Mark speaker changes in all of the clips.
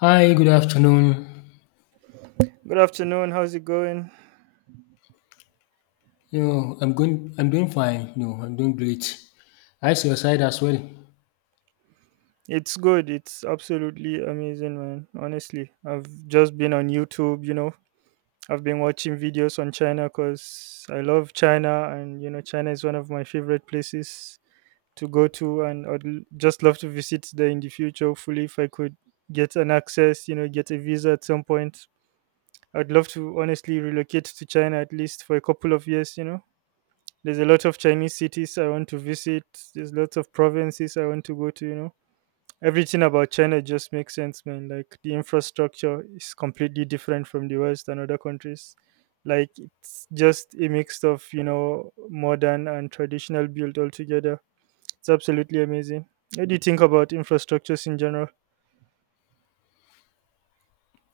Speaker 1: Hi, good afternoon.
Speaker 2: Good afternoon. How's it going?
Speaker 1: I'm doing fine, I'm doing great. How's your side as well?
Speaker 2: It's good. It's absolutely amazing, man. Honestly, I've just been on YouTube, you know. I've been watching videos on China cuz I love China and you know China is one of my favorite places to go to and just love to visit there in the future. Hopefully if I could get an access, you know, get a visa at some point. I'd love to honestly relocate to China at least for a couple of years, you know. There's a lot of Chinese cities I want to visit. There's lots of provinces I want to go to, you know. Everything about China just makes sense, man. Like the infrastructure is completely different from the West and other countries. Like it's just a mix of, you know, modern and traditional build altogether. It's absolutely amazing. What do you think about infrastructures in general?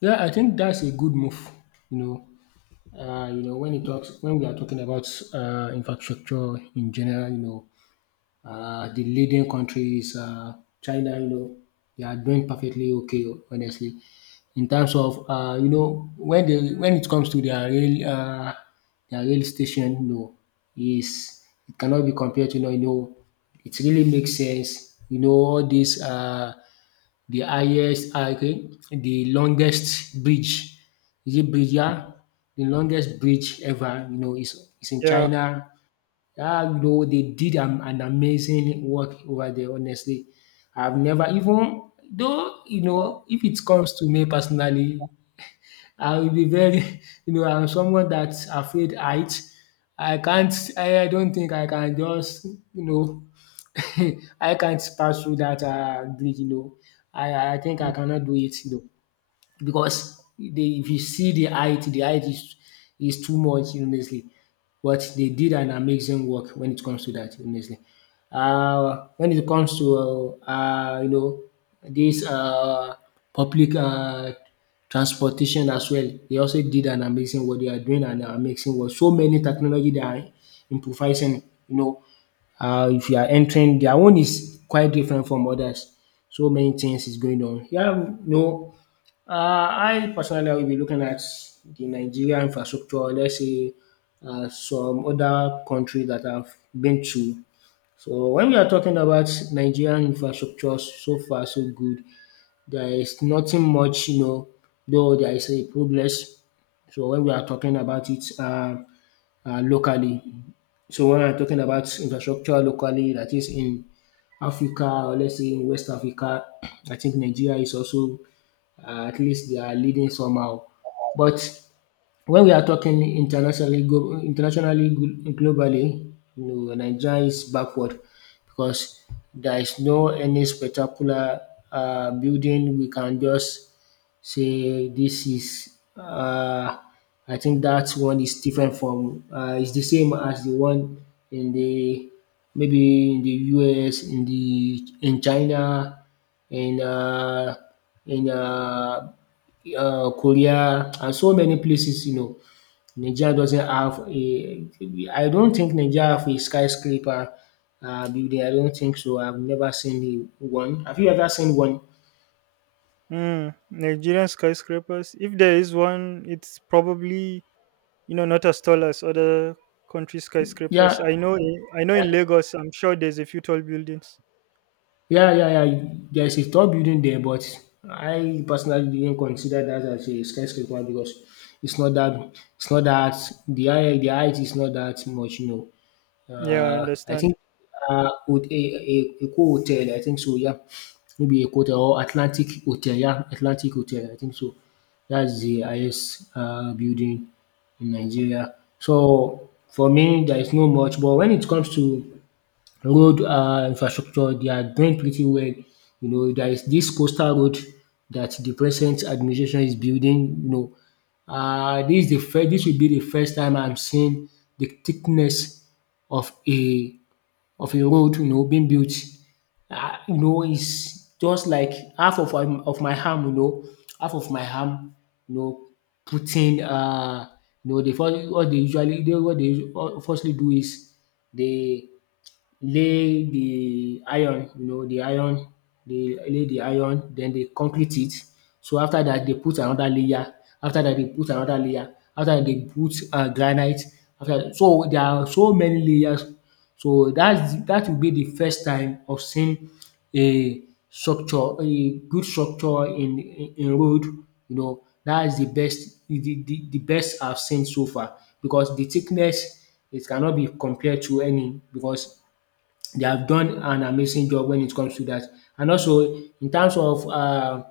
Speaker 1: Yeah, I think that's a good move, you know. You know, when it talks when we are talking about infrastructure in general, you know, the leading country is China, you know, they are doing perfectly okay, honestly. In terms of, when it comes to their rail station, you know, is it cannot be compared to, it really makes sense. You know, all this, the longest bridge, is it bridge? Yeah, the longest bridge ever, you know, is in
Speaker 2: Yeah.
Speaker 1: China. You know, they did an amazing work over there, honestly. I've never even, though, you know, if it comes to me personally, I will be very, you know, I'm someone that's afraid height. I don't think I can just, you know, I can't pass through that bridge, you know. I think I cannot do it, you know, because they if you see the height, the height is too much, honestly. But they did an amazing work when it comes to that, honestly. When it comes to you know, this public transportation as well, they also did an amazing work. They are doing an amazing work. So many technology they are improvising. You know, if you are entering, their own is quite different from others. So many things is going on. Yeah, no. I personally will be looking at the Nigeria infrastructure, let's say some other countries that I've been to. So when we are talking about Nigerian infrastructure, so far so good, there is nothing much, you know, though there is a progress. So when we are talking about it, locally, so when I'm talking about infrastructure locally, that is in Africa, or let's say in West Africa, I think Nigeria is also, at least they are leading somehow. But when we are talking internationally, globally, you know, Nigeria is backward because there is no any spectacular building we can just say this is. I think that one is different from. It's the same as the one in the maybe in the US, in the in China, in um in Korea and so many places, you know. Nigeria doesn't have a I don't think Nigeria have a skyscraper building. I don't think so. I've never seen a one. Have you ever seen one?
Speaker 2: Mm, Nigerian skyscrapers. If there is one, it's probably, you know, not as tall as other country
Speaker 1: Yeah,
Speaker 2: skyscrapers. I know in Lagos, I'm sure there's a few tall buildings.
Speaker 1: yeah, yeah, yeah. There is a tall building there, but I personally didn't consider that as a skyscraper because it's not that the height is not that much, you know.
Speaker 2: Yeah, I
Speaker 1: I
Speaker 2: understand.
Speaker 1: think with a co hotel, I think so, yeah. Maybe a hotel or Atlantic Hotel, yeah. Atlantic Hotel, I think so. That's the highest building in Nigeria. So for me, there is no much. But when it comes to road infrastructure, they are doing pretty well. You know, there is this coastal road that the present administration is building, you know. This will be the first time I'm seeing the thickness of a of a road, you know, being built. You know, is just like half of my arm, you know, half of my arm, you know, putting you know, the first what they firstly do is they lay the iron, you know, the iron, they lay the iron, then they concrete it. So after that, they put another layer. After that, they put another layer. After that, they put granite. After that, so there are so many layers. So that's that will be the first time of seeing a structure, a good structure in in road. You know, that is the best the best I've seen so far because the thickness, it cannot be compared to any because they have done an amazing job when it comes to that. And also in terms of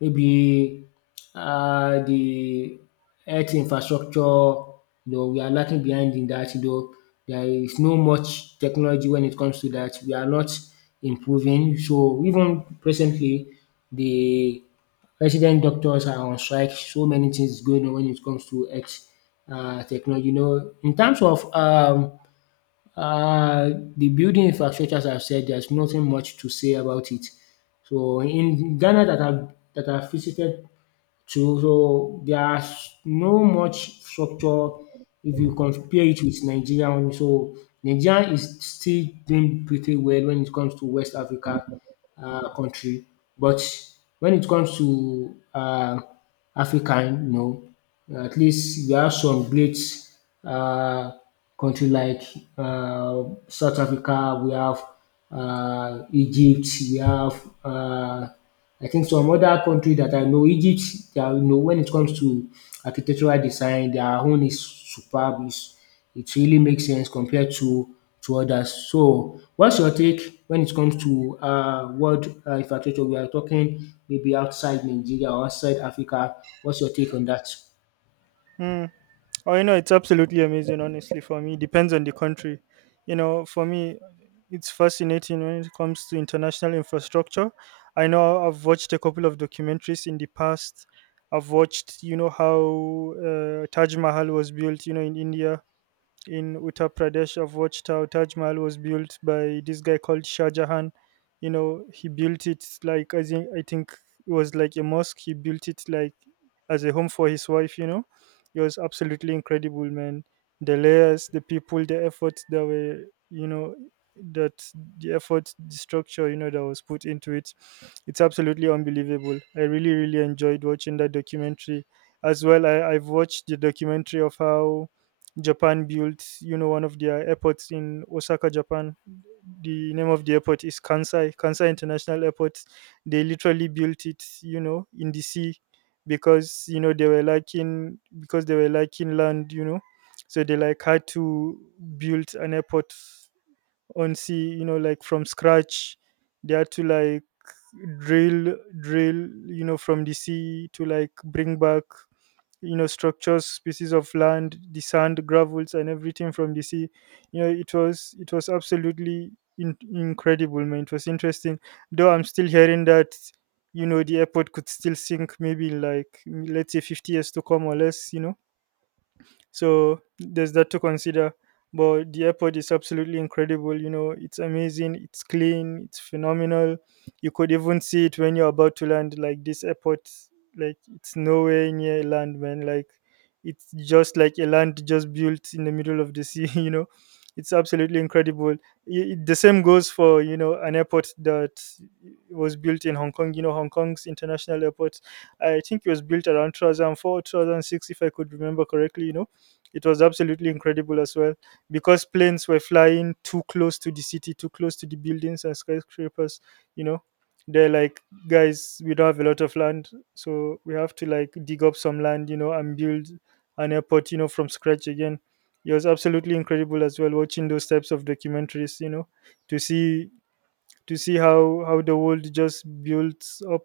Speaker 1: maybe the health infrastructure, you know, we are lacking behind in that. You know, there is no much technology when it comes to that. We are not improving. So even presently, the resident doctors are on strike. So many things is going on when it comes to health technology. You know, in terms of uh, the building infrastructure, as I've said, there's nothing much to say about it. So in Ghana, that I've visited to, so there's no much structure if you compare it with Nigeria only. So Nigeria is still doing pretty well when it comes to West Africa country, but when it comes to African, you know, at least we have some great uh, country like uh, South Africa, we have Egypt, we have uh, I think some other country that I know. Egypt, dia, you know, when it comes to architectural design, their own is superb, it really makes sense compared to others. So what's your take when it comes to world infrastructure? We are talking maybe outside Nigeria or outside Africa. What's your take on that?
Speaker 2: Mm. Oh, you know, it's absolutely amazing, honestly, for me. Depends on the country. You know, for me, it's fascinating when it comes to international infrastructure. I know I've watched a couple of documentaries in the past. I've watched, you know, how Taj Mahal was built, you know, in India, in Uttar Pradesh. I've watched how Taj Mahal was built by this guy called Shah Jahan. You know, he built it like, I think it was like a mosque. He built it like as a home for his wife. You know, it was absolutely incredible, man. The layers, the people, the efforts that were, you know, that, the effort, the structure, you know, that was put into it. It's absolutely unbelievable. I really, really enjoyed watching that documentary. As well, I've watched the documentary of how Japan built, you know, one of their airports in Osaka, Japan. The name of the airport is Kansai, Kansai International Airport. They literally built it, you know, in the sea because they were lacking land, you know. So they like had to build an airport on sea, you know, like from scratch. They had to like drill drill, you know, from the sea to like bring back, you know, structures, species of land, the sand, gravels and everything from the sea. You know, it was absolutely incredible, man. It was interesting, though I'm still hearing that, you know, the airport could still sink maybe in like, let's say 50 years to come or less, you know. So there's that to consider. But the airport is absolutely incredible. You know, it's amazing, it's clean, it's phenomenal. You could even see it when you're about to land. Like this airport, like it's nowhere near land, man. Like it's just like a land just built in the middle of the sea. You know, it's absolutely incredible. The same goes for, you know, an airport that was built in Hong Kong. You know, Hong Kong's international airport. I think it was built around 2004, 2006, if I could remember correctly. You know, it was absolutely incredible as well because planes were flying too close to the city, too close to the buildings and skyscrapers. You know, they're like, guys, we don't have a lot of land, so we have to like dig up some land, you know, and build an airport, you know, from scratch again. It was absolutely incredible as well watching those types of documentaries, you know, to see how the world just builds up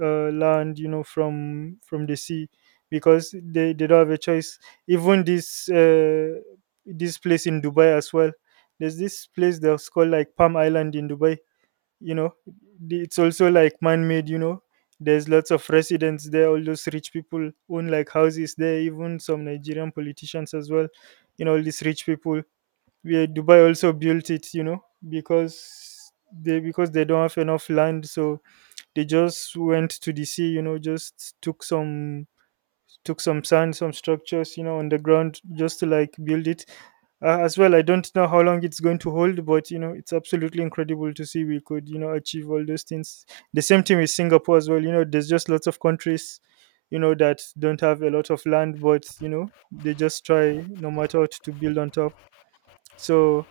Speaker 2: land, you know, from the sea because they don't have a choice. Even this, this place in Dubai as well, there's this place that's called like Palm Island in Dubai, you know. It's also like man-made, you know. There's lots of residents there, all those rich people own like houses there, even some Nigerian politicians as well, you know, all these rich people, where Dubai also built it, you know, because they don't have enough land, so they just went to the sea, you know, just took some, took some sand, some structures, you know, on the ground just to like build it. As well, I don't know how long it's going to hold, but you know, it's absolutely incredible to see we could, you know, achieve all those things. The same thing with Singapore as well. You know, there's just lots of countries, you know, that don't have a lot of land, but you know, they just try no matter what to build on top. So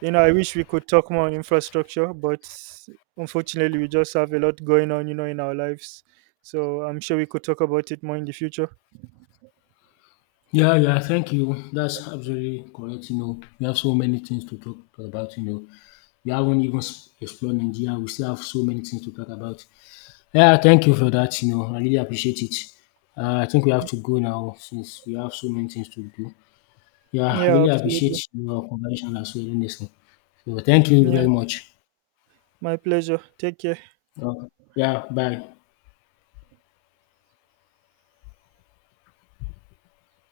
Speaker 2: you know, I wish we could talk more on infrastructure, but unfortunately, we just have a lot going on, you know, in our lives. So I'm sure we could talk about it more in the future.
Speaker 1: Yeah, yeah, thank you. That's absolutely correct. You know, we have so many things to talk about. You know, we haven't even explored Nigeria. We still have so many things to talk about. Yeah, thank you for that. You know, I really appreciate it. I think we have to go now since we have so many things to do. Yeah, I
Speaker 2: Yeah,
Speaker 1: really
Speaker 2: absolutely.
Speaker 1: appreciate your conversation as well in this. So thank you very
Speaker 2: Yeah,
Speaker 1: much.
Speaker 2: my pleasure. Take care.
Speaker 1: Uh, yeah, bye.